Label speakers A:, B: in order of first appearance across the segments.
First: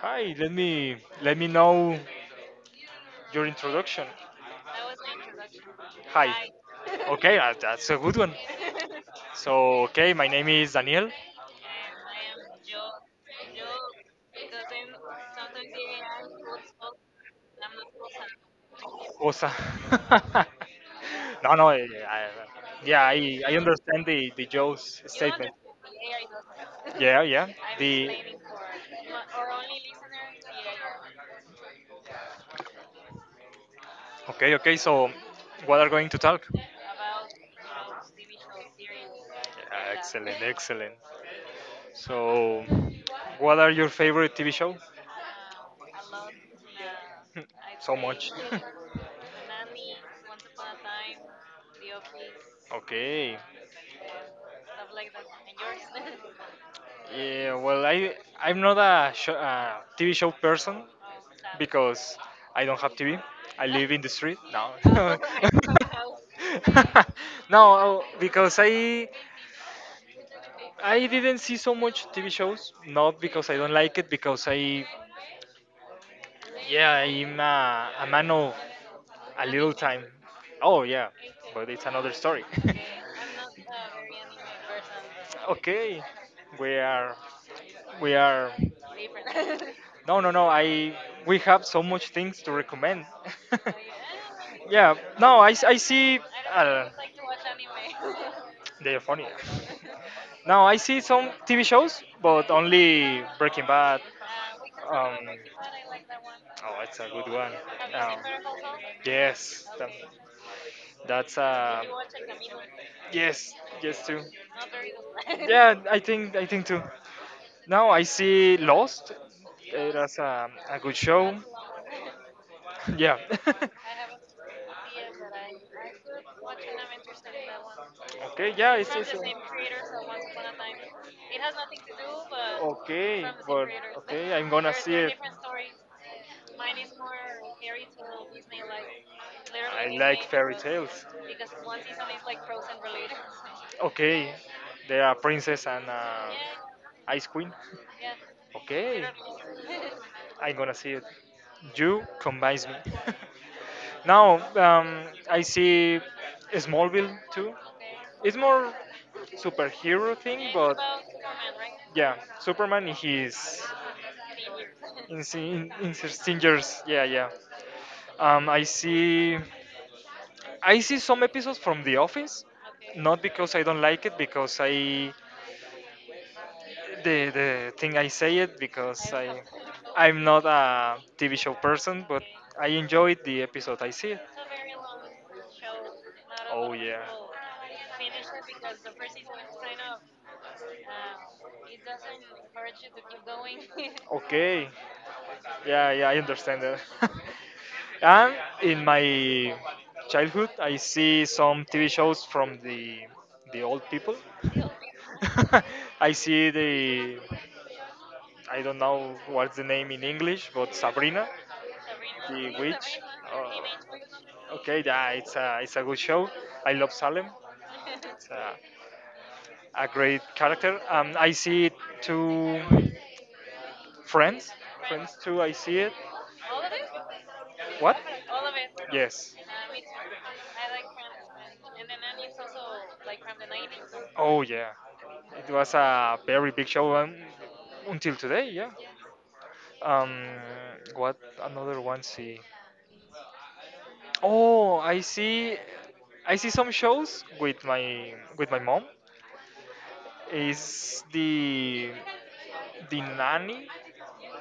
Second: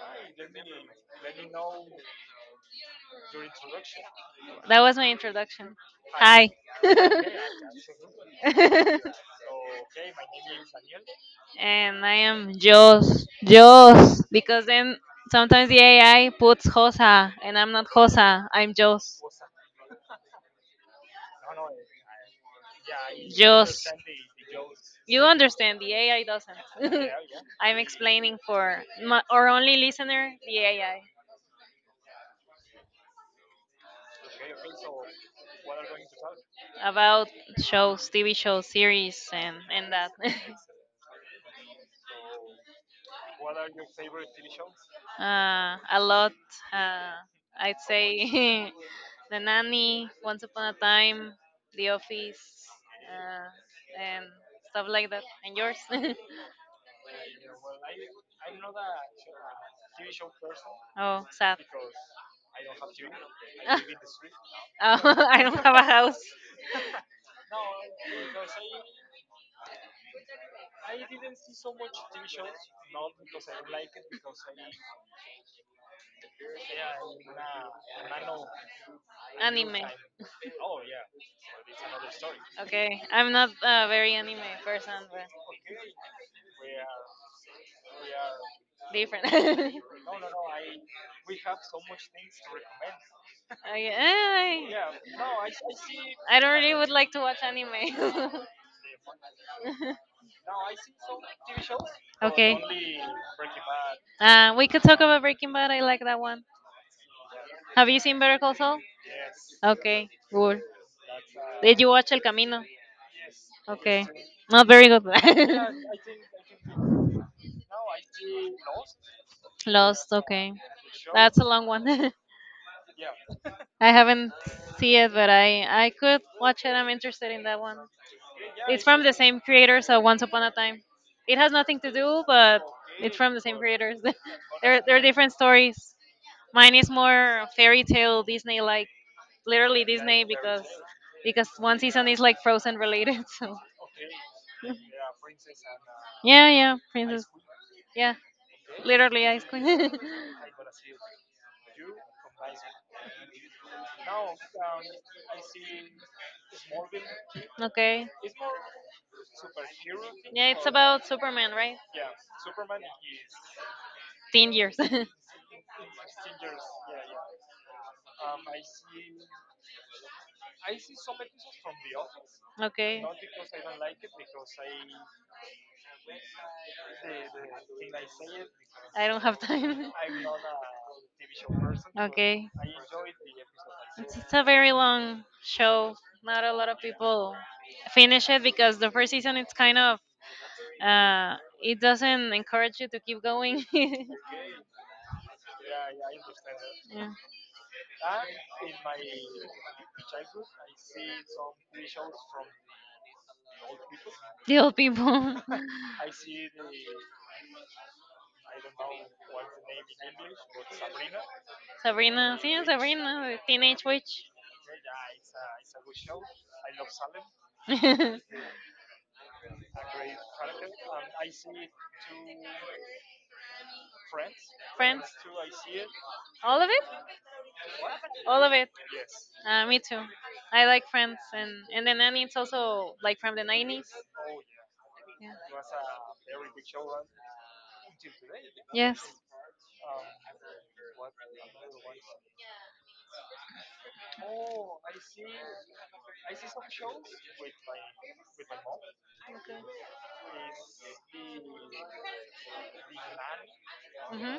A: Hi, let me know your introduction.
B: That was my introduction.
A: Hi.
B: Hi.
A: Hi. Okay, that's a good one. So, okay, my name is Daniel
B: And I am Jos. Jos. Because then sometimes the AI puts Josa, and I'm not Josa. I'm Jos.
A: Osa. No, yeah, I
B: Jos.
A: understand the jokes.
B: You understand, the AI doesn't.
A: Yeah, yeah.
B: I'm
A: The
B: explaining for our only listener, the AI,
A: okay, okay. So, what are going to talk?
B: about shows, TV shows,
A: Yeah,
B: series, and that.
A: excellent, excellent. So, what are your favorite TV show?
B: A lot. Uh, I'd
A: So much.
B: say The Nanny, Once Upon a Time, The Office,
A: Okay.
B: uh, and stuff like that. And yours?
A: Yeah, well, I'm not a sho TV show person
B: Oh, sad.
A: because I don't have TV. I
B: Ah,
A: live in the street. No.
B: oh, I don't have a house.
A: No, because I didn't see so much TV shows, not because I don't like it, because I, yeah, I'm a man of a little
B: Anime.
A: time. Oh, yeah, but it's another story.
B: Okay, I'm not a very anime person, but
A: Okay, we are, we are.
B: different. okay.
A: No. I we have so much things to recommend.
B: eh,
A: Yeah, no, I, s- I see.
B: I don't
A: I don't
B: really would like to watch
A: know.
B: anime.
A: They are funny. No, I see some TV shows, but
B: Okay.
A: only Breaking Bad.
B: We could talk
A: Um,
B: about Breaking Bad. I like that one.
A: oh, it's a good one.
B: Have you
A: Um,
B: seen Better Call Saul?
A: yes,
B: Okay. Good.
A: that's
B: Did you watch El Camino?
A: yes, yes
B: Okay.
A: too.
B: Not very good.
A: Yeah, I think too. Now I see Lost. It
B: Lost.
A: was
B: Okay.
A: a good show.
B: That's a long one.
A: Yeah.
B: I haven't see it, but I could watch it. I'm interested in that one.
A: Okay. Yeah,
B: It's
A: it's
B: from the same creator, so Once Upon a Time. It has nothing to do, but it's
A: okay,
B: from the same
A: but
B: creators.
A: okay, I'm gonna
B: they're
A: see
B: they're
A: it.
B: different stories. Mine is more fairy tale Disney like. Literally
A: I
B: Disney
A: like fairy
B: because
A: tales.
B: because one season is like Frozen related. So,
A: Okay, they are princess and
B: yeah, yeah,
A: ice
B: Princess.
A: queen.
B: Yeah,
A: Okay,
B: literally Ice Queen.
A: I'm gonna see it. You convince me. Now I see Smallville too.
B: okay.
A: It's more superhero thing,
B: Yeah, it's
A: but
B: about Superman, right?
A: yeah, Superman in his
B: 10 years.
A: in his dangers. Yeah, yeah. I see. I see some episodes from The Office.
B: okay.
A: Not because I don't like it, because I the thing I say it
B: I
A: because
B: don't have time.
A: I'm not a TV show person, but
B: okay.
A: I enjoyed the episode I see.
B: It's a very long show. Not a lot
A: Oh
B: of
A: yeah.
B: people finish it because the first season it's kind of uh it doesn't encourage you to keep going. yeah.
A: Okay. Yeah, yeah, I understand that. And in my childhood, I see some TV shows from the old people.
B: The old people.
A: I see the I don't know what's the name in English, but Sabrina,
B: Sabrina,
A: the
B: sí,
A: witch.
B: Sabrina, the
A: Oh,
B: Teenage Witch.
A: okay, yeah, it's a good show. I love Salem.
B: Friends.
A: It's a great character. I see it to Friends. Friends too. I see it.
B: All of it?
A: What?
B: All of it.
A: Yes.
B: Me too. I like Friends, and then Nanny. It's also like from the 90s.
A: Oh yeah,
B: Yeah.
A: it was a very big show until today. Yeah.
B: Yes.
A: Um, what another one see? Oh, I see. I see some shows with my mom. Is the nanny
B: Hmm.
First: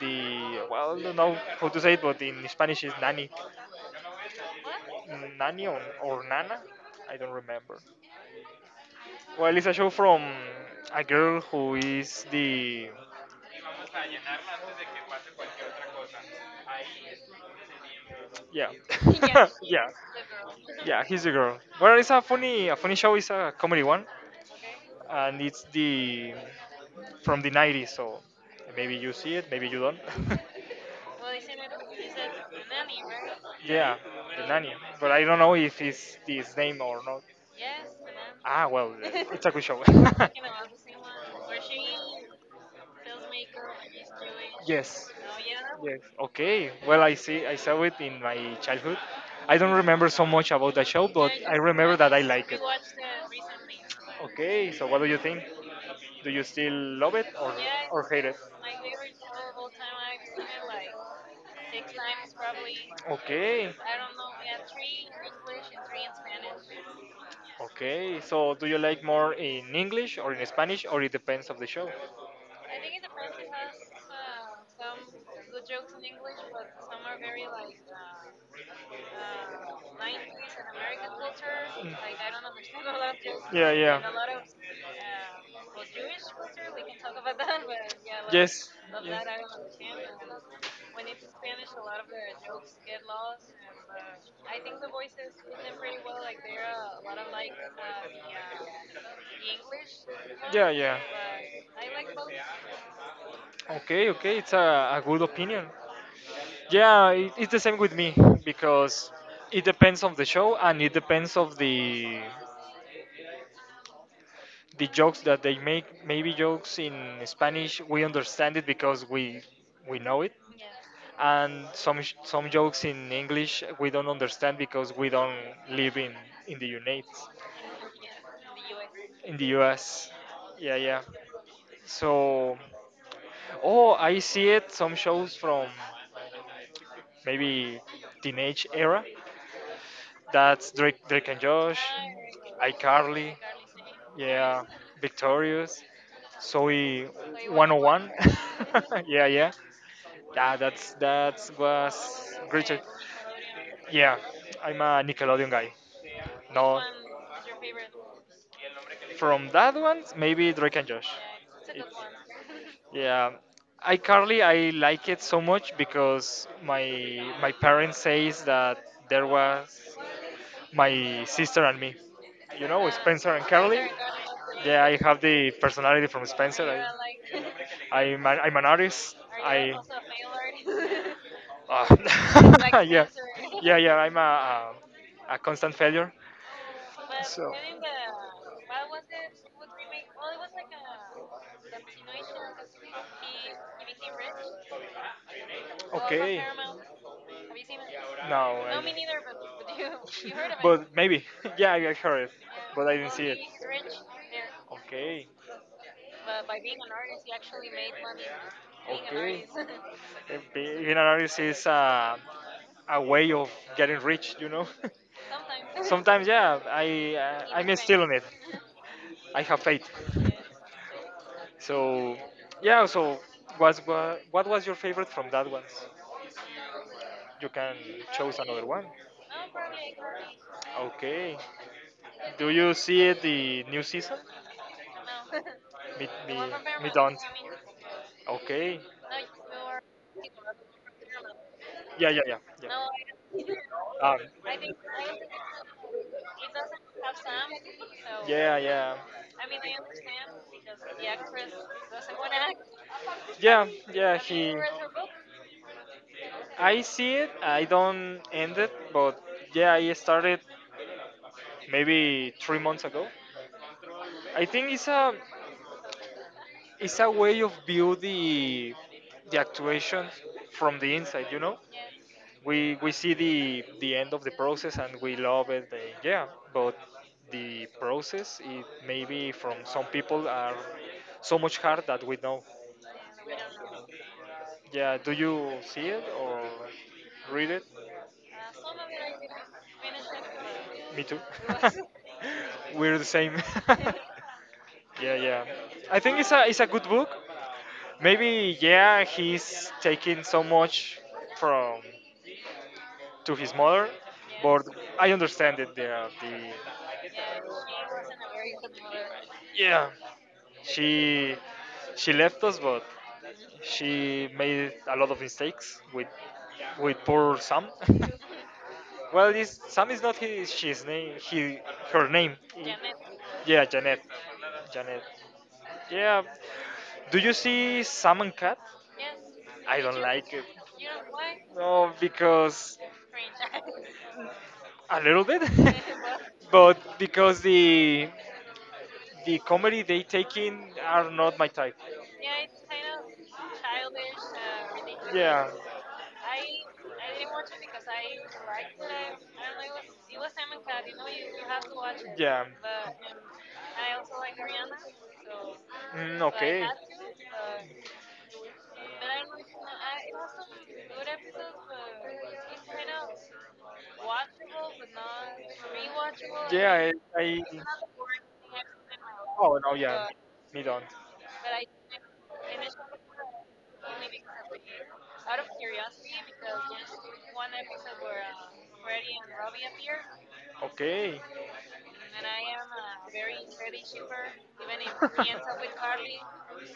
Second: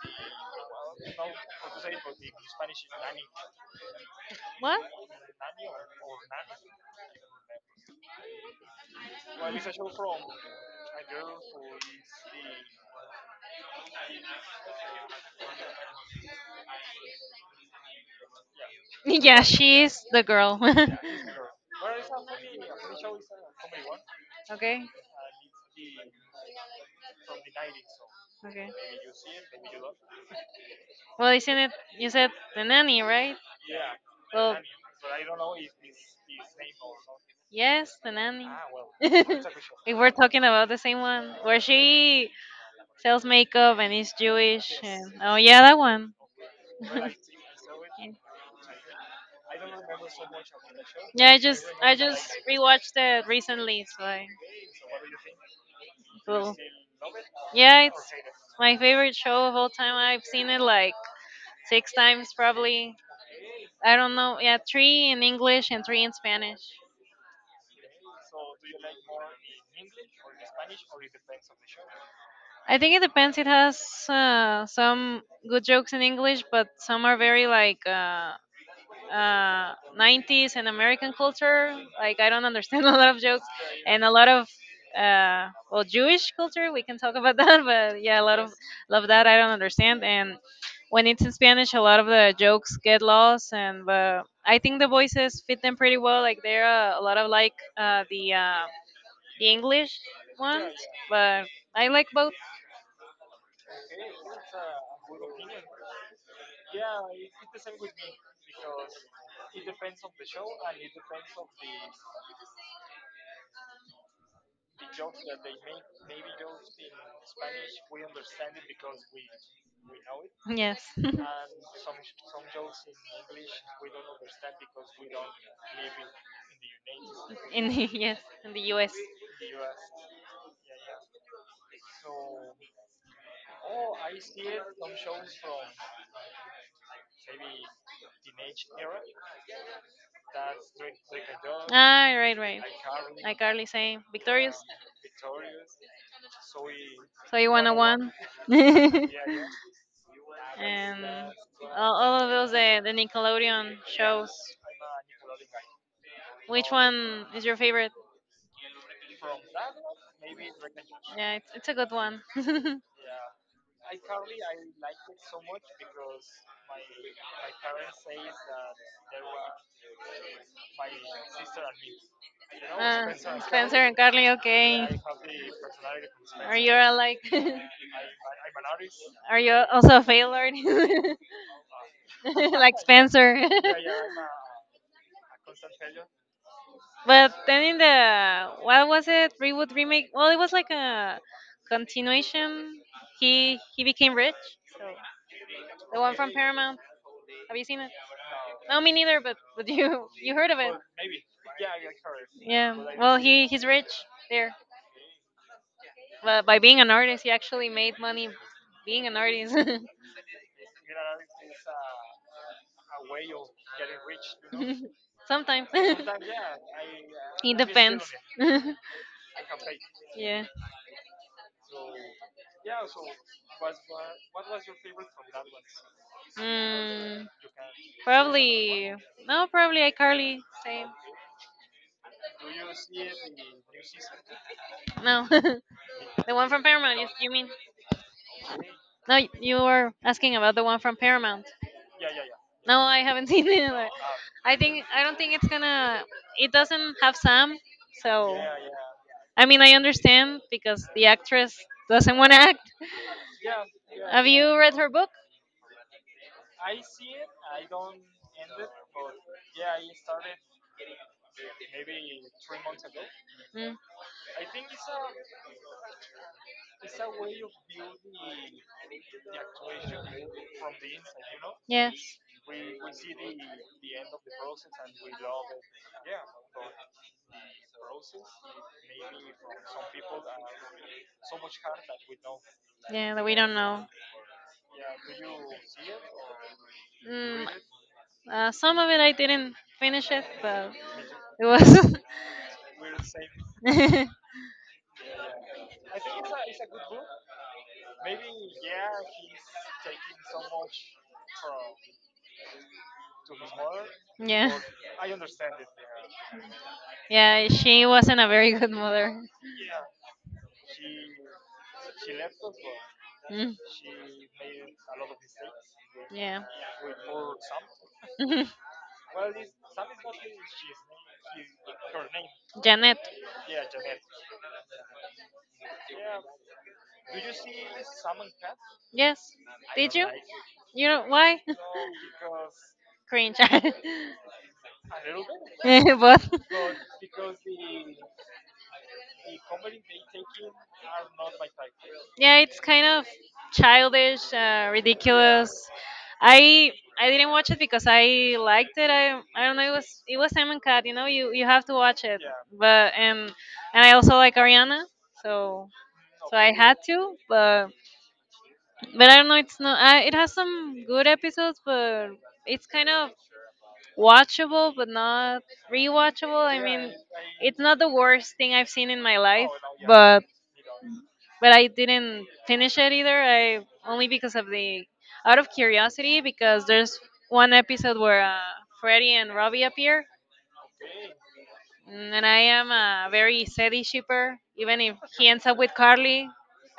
A: the well I don't know how to say it, but in Spanish is nanny,
B: What?
A: nanny or nana. I don't remember. Well, it's a show from a girl who is the yeah
B: Yeah,
A: Yeah. yeah
B: she's the girl.
A: Yeah, he's the girl. Well, it's a funny show. It's a comedy one,
B: okay.
A: and it's the from the '90s. So
B: Okay.
A: maybe you see it, maybe you don't.
B: Well, isn't it? You said the nanny, right?
A: Yeah, the
B: Well,
A: nanny. But I don't know if it's his name or not.
B: yes, the nanny.
A: Ah, well, it's a good show.
B: we were talking about the same one where she sells makeup and is Jewish.
A: Yes.
B: And, oh yeah, that one.
A: Okay. Well, I see. I saw it in my childhood. I don't remember so much about the show, but
B: yeah, I
A: I
B: just I
A: remember that I
B: just
A: like it.
B: rewatched it recently. So I
A: Okay, so what do you think? Do you
B: will
A: still love it or,
B: Yeah,
A: yes, or
B: it's
A: hate it?
B: my
A: like
B: favorite show of all time. I've seen it like
A: like
B: six times probably.
A: okay,
B: I don't know. Yeah, three in English and three in Spanish.
A: okay. So do you like more in English or in Spanish or it depends of the show?
B: I think it depends. It has
A: uh,
B: some good jokes in English, but some are very like
A: um, like
B: 90s and American culture.
A: like
B: Like I don't understand a lot of jokes
A: yeah, yeah.
B: and a lot
A: uh,
B: of well, Jewish culture. We can talk about that, but yeah, a lot of, yes,
A: Yes.
B: love that I don't understand. And when it's in Spanish, a lot of the jokes get lost. And but I think the voices fit them pretty well. Like they're a lot of
A: Like
B: like the English
A: yeah,
B: ones,
A: yeah.
B: but I like both.
A: Okay, okay, it's a good opinion. Yeah, it, it's the same with me because it depends on the show and it depends of the jokes that they make. Maybe jokes in Spanish we understand it because we know it,
B: Yes.
A: and some some jokes in English we don't understand because we don't live in the United
B: in the, yes, in the US.
A: in the U.S. Yeah, yeah. So. Oh, I see it. Some shows from maybe teenage era. That's Drake and Josh,
B: Ah, right, right.
A: iCarly,
B: iCarly, same. Victorious.
A: yeah, Victorious, Zoe
B: So you wanna
A: 101.
B: one? and
A: Yeah, yeah, yeah. That's
B: all of
A: was
B: those,
A: great.
B: the Nickelodeon
A: Yeah,
B: shows.
A: I'm a Nickelodeon guy.
B: Which
A: No,
B: one is your favorite?
A: from that one, maybe Drake and Josh.
B: Yeah, it's a good one.
A: Yeah, iCarly I like it so much because my parents says that there was my sister and me. You know,
B: uh,
A: Spencer and
B: Spencer
A: Carly.
B: and Carly,
A: Yeah,
B: okay.
A: I have the personality from
B: Are you
A: Spencer.
B: alike?
A: I'm an artist.
B: Are you
A: I
B: also a failure?
A: uh,
B: like
A: yeah,
B: Spencer.
A: yeah, yeah. I'm a constant failure.
B: but
A: So
B: then in the, what was it? Reboot remake. Well, it was like a continuation. He became rich. So the one from
A: okay.
B: Paramount.
A: Paramount. Have
B: Have
A: you
B: you
A: seen
B: seen it?
A: it? No,
B: No, me neither.
A: neither.
B: But but
A: But you
B: you
A: you
B: you
A: heard
B: heard
A: of
B: of
A: it?
B: it?
A: But maybe. Yeah, I heard it, yeah.
B: Yeah.
A: But I didn't well,
B: Well,
A: see. Rich.
B: he's rich there.
A: They okay.
B: But
A: But
B: by being an artist, he
A: we
B: actually
A: made
B: made
A: money
B: money
A: being an
B: being an
A: okay
B: artist.
A: artist. Eh, being an artist is a way of getting rich, you know.
B: know. Sometimes.
A: Sometimes. Sometimes, yeah, I
B: It
A: even I'm still on
B: depends.
A: it. Famous.
B: Feeling it.
A: I have faith. Yeah.
B: yeah.
A: So, yeah. So, was what was your favorite from that one?
B: Mm,
A: You can choose another one.
B: probably. No, probably iCarly. Same.
A: Okay. Do you see it the new season?
B: No. the
A: Me, me,
B: one from
A: me
B: Paramount, you,
A: don't.
B: you mean?
A: Okay.
B: No, you were asking about the one from Paramount.
A: Yeah, yeah,
B: No,
A: yeah,
B: I haven't seen
A: yeah.
B: it, either. I don't think it's gonna. It doesn't have Sam, so
A: Yeah, yeah,
B: I mean I understand because the actress doesn't want to act.
A: yeah, yeah.
B: Have
A: He,
B: you read her book?
A: I see it. I don't end it, but yeah, I started maybe 3 months ago.
B: Mm,
A: I think it's a it's a way of view the actuation from the inside. You know,
B: yes.
A: we see the end of the process and we love it. Yeah, but the process it maybe from some people are so much hard that we know.
B: Yeah, that we don't know.
A: Yeah, do you see it or
B: Mm,
A: read it?
B: some of it I didn't finish it, but
A: Me too.
B: it was.
A: We're the same. Yeah, yeah. I think it's a good book. Maybe yeah, he's taking so much from to his mother,
B: yeah.
A: but I understand it. Yeah, the
B: Yeah, she wasn't a very good mother.
A: yeah, she she left us, but
B: Mm,
A: she made a lot of mistakes with
B: yeah.
A: poor Sam.
B: Mhm.
A: Well, this Sam is not his she's name. He her name.
B: Janet.
A: Yeah, Janet. Janet. Yeah. Do you see Salmon Cat?
B: Yes.
A: I
B: Did
A: don't
B: you?
A: like it.
B: You know why?
A: No, because
B: Cringe.
A: a little bit,
B: Both.
A: but because the comedy they take in are not my type.
B: Yeah, it's kind of childish,
A: Yeah.
B: ridiculous. I i didn't watch it because I liked it. I don't know, it was Simon Cat. You know, you have to watch it,
A: Yeah.
B: but and I also like Ariana, so
A: Mm,
B: so I
A: okay.
B: had to, but I don't know, it's not, it has some good episodes but it's kind of watchable but not rewatchable, I mean
A: Yeah,
B: it's
A: I
B: not the worst thing I've seen in my life,
A: oh no, yeah, me don't.
B: but I didn't finish it either. I only because of the out of curiosity because there's one episode where Freddy and Robbie appear,
A: Okay,
B: and I am a very steady shipper. Even if he ends up with Carly,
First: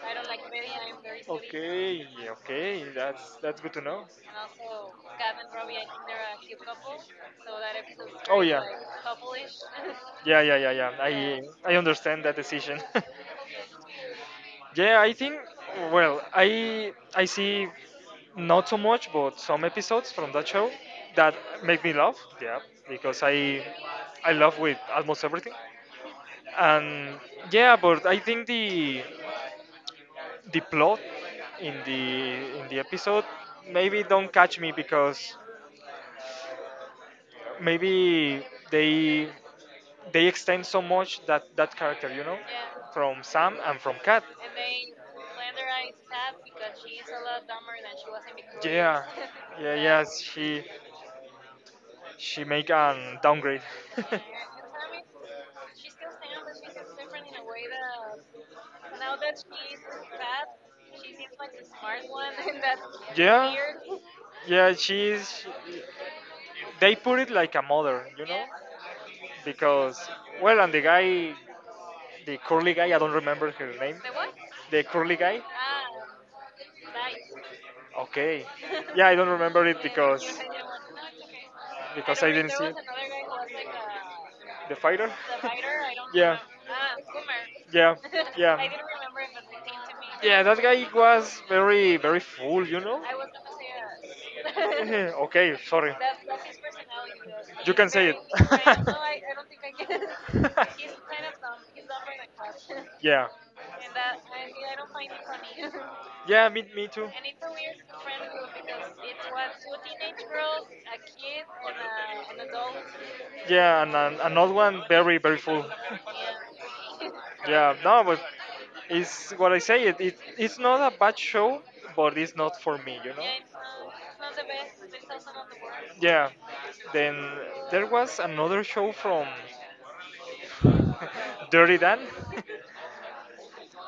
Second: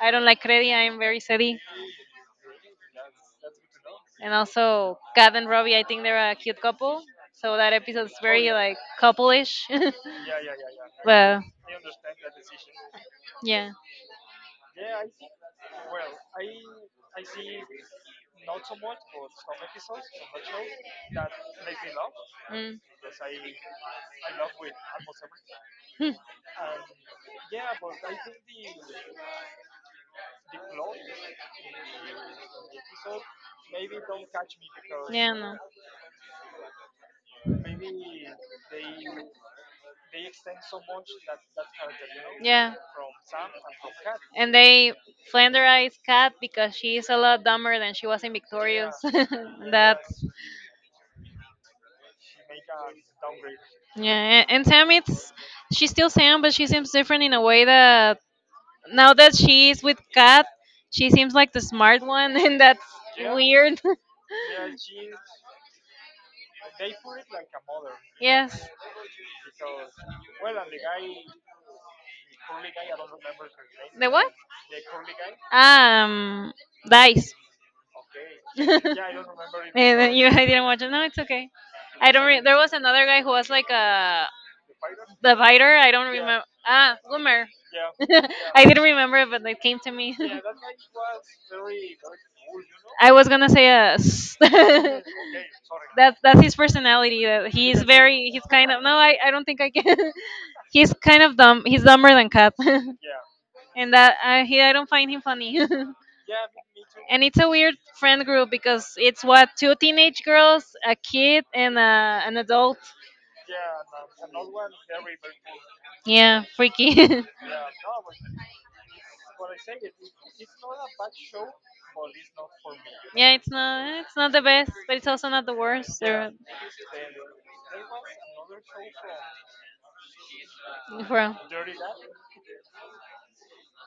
B: I don't like Freddy. I am very steady,
A: okay, yeah, okay. That's good to know.
B: and also Kat and Robbie. I think they're a cute couple. So that episode's, oh,
A: Oh
B: very
A: yeah,
B: like couple-ish. yeah,
A: yeah,
B: yeah,
A: yeah, yeah, yeah. I understand that decision.
B: yeah,
A: Yeah, I think well, I see not so much, but some episodes from that show that make me laugh. Yeah,
B: mm.
A: because I laugh with almost everything, and yeah, but I think the plot in the episode maybe don't catch me
B: yeah,
A: because
B: no.
A: maybe they they extend so much that that character, you know,
B: Yeah.
A: from Sam and from Kat.
B: And they flanderized Kat because she is a lot dumber than she was in Victorious.
A: Yeah, yeah, yes.
B: That's
A: She make an downgrade. Yeah,
B: Yeah. And Sam, it's she's still Sam, but she seems different in a way that now that she is with Kat, she seems like the smart one, and that's
A: yeah,
B: weird.
A: yeah. She's they put it like a mother, you know, yeah,
B: yes.
A: because well, and the guy, the curly guy, I don't remember her name.
B: The
A: The
B: what?
A: what? The curly guy. Ah,
B: Um, Dice.
A: right. Okay.
B: and
A: Yeah, I don't remember it yeah,
B: then
A: because
B: I didn't watch it. No, it's okay. I
A: because
B: don't.
A: I didn't
B: There
A: see
B: was another guy who was like a.
A: it. The fighter.
B: The biter? I don't
A: Yeah,
B: remember. Ah,
A: ah,
B: Goomer.
A: yeah, yeah.
B: I
A: Like
B: didn't remember it, but it came to me.
A: yeah, that guy was very, very full, you know?
B: I
A: I
B: was
A: was
B: gonna say yes.
A: gonna say
B: that's
A: that. Okay, sorry.
B: that's his personality. That
A: You
B: he's
A: can say it.
B: very. He's kind of. No, I don't think I can. he's kind of dumb. He's dumber than Cat,
A: Yeah.
B: and that I he I don't find him funny. and
A: Yeah, me too.
B: it's a weird friend group because it's what two teenage girls, a kid, and an adult.
A: Yeah, and an, another one very, very full.
B: Yeah, freaky.
A: Yeah, no, but it's what I say. It it's not a bad show, but it's not for me, you know.
B: Yeah, it's not
A: Yeah,
B: the best, but it's also not the worst.
A: yeah.
B: They're,
A: Then there was another show from
B: for real.
A: Dirty Dan.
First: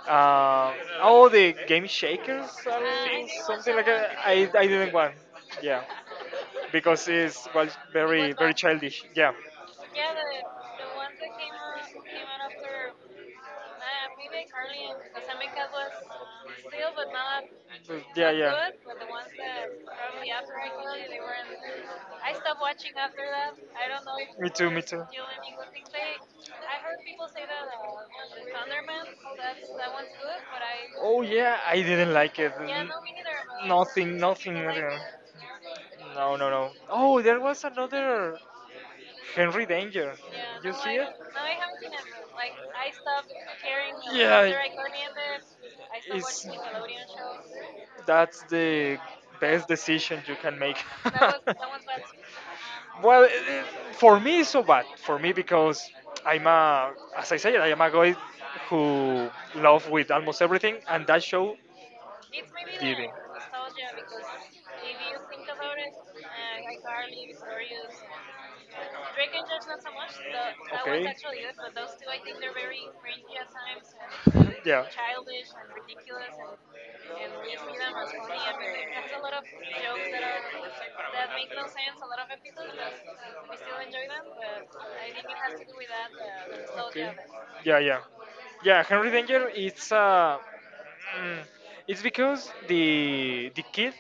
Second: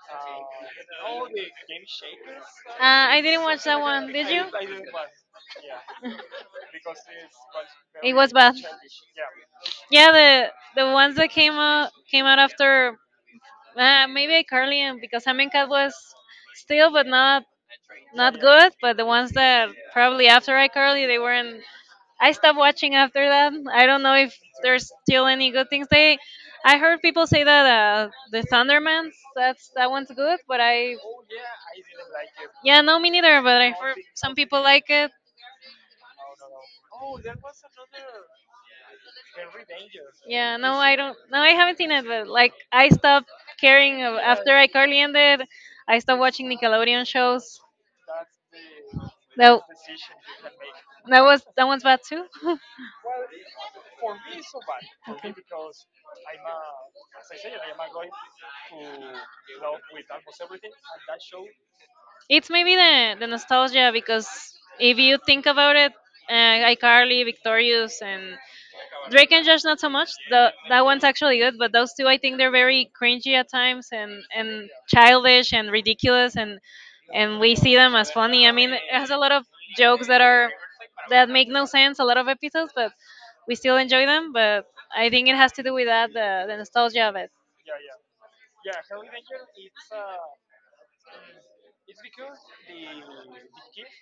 A: Uh, oh, the Game Shakers or
B: I didn't watch
A: something
B: that
A: like
B: one.
A: that.
B: Did you?
A: I didn't want. Yeah. Because it's well,
B: It
A: very,
B: was
A: very
B: bad.
A: childish. Yeah.
B: Yeah, the ones that came out after maybe Carly and because Sam and Cat was still, but not
A: Yeah,
B: not
A: yeah.
B: good. But the ones that probably after iCarly, they weren't I stopped watching after that. I don't know if
A: Me
B: there's
A: too.
B: still any
A: People
B: good
A: can
B: things.
A: say,
B: I
A: I heard
B: heard people
A: people say
B: say
A: that
B: that the
A: the Thunderman,
B: Thundermans,
A: that's
B: that's that
A: that
B: one's
A: one's
B: good,
A: good,
B: but
A: but I oh yeah, I didn't like it. Yeah,
B: yeah, no, me neither. But I heard
A: Nothing,
B: some
A: nothing,
B: people
A: people like
B: like it.
A: nothing. No, no, no. Oh, there was another Henry Danger. Yeah.
B: Yeah,
A: You
B: no,
A: no, see I
B: I
A: it?
B: don't. No,
A: Now
B: I
A: I
B: haven't seen it. But like, I stopped
A: stopped caring
B: caring
A: yeah,
B: after
A: after
B: iCarly ended. I stopped watching
A: I
B: Nickelodeon shows.
A: that's the
B: That
A: best decision you can make.
B: that was that one's bad too.
A: Well, for me, it's so bad. For me, because I'm a, as I said, I am a guy who love with almost everything, and that show,
B: It's maybe the nostalgia because if you think about it, uh, iCarly, Victorious, and Drake and Josh, not so much. That one's
A: okay,
B: actually good, but those two, I think they're very cringy at times and childish and ridiculous, and we see them as funny. I mean, it has a lot of jokes that make no sense, a lot of episodes, but we still enjoy them. But I
A: yeah,
B: think it has to do with that, the nostalgia
A: okay.
B: of it.
A: Yeah, yeah, yeah. Henry Danger. It's mm, it's because the kid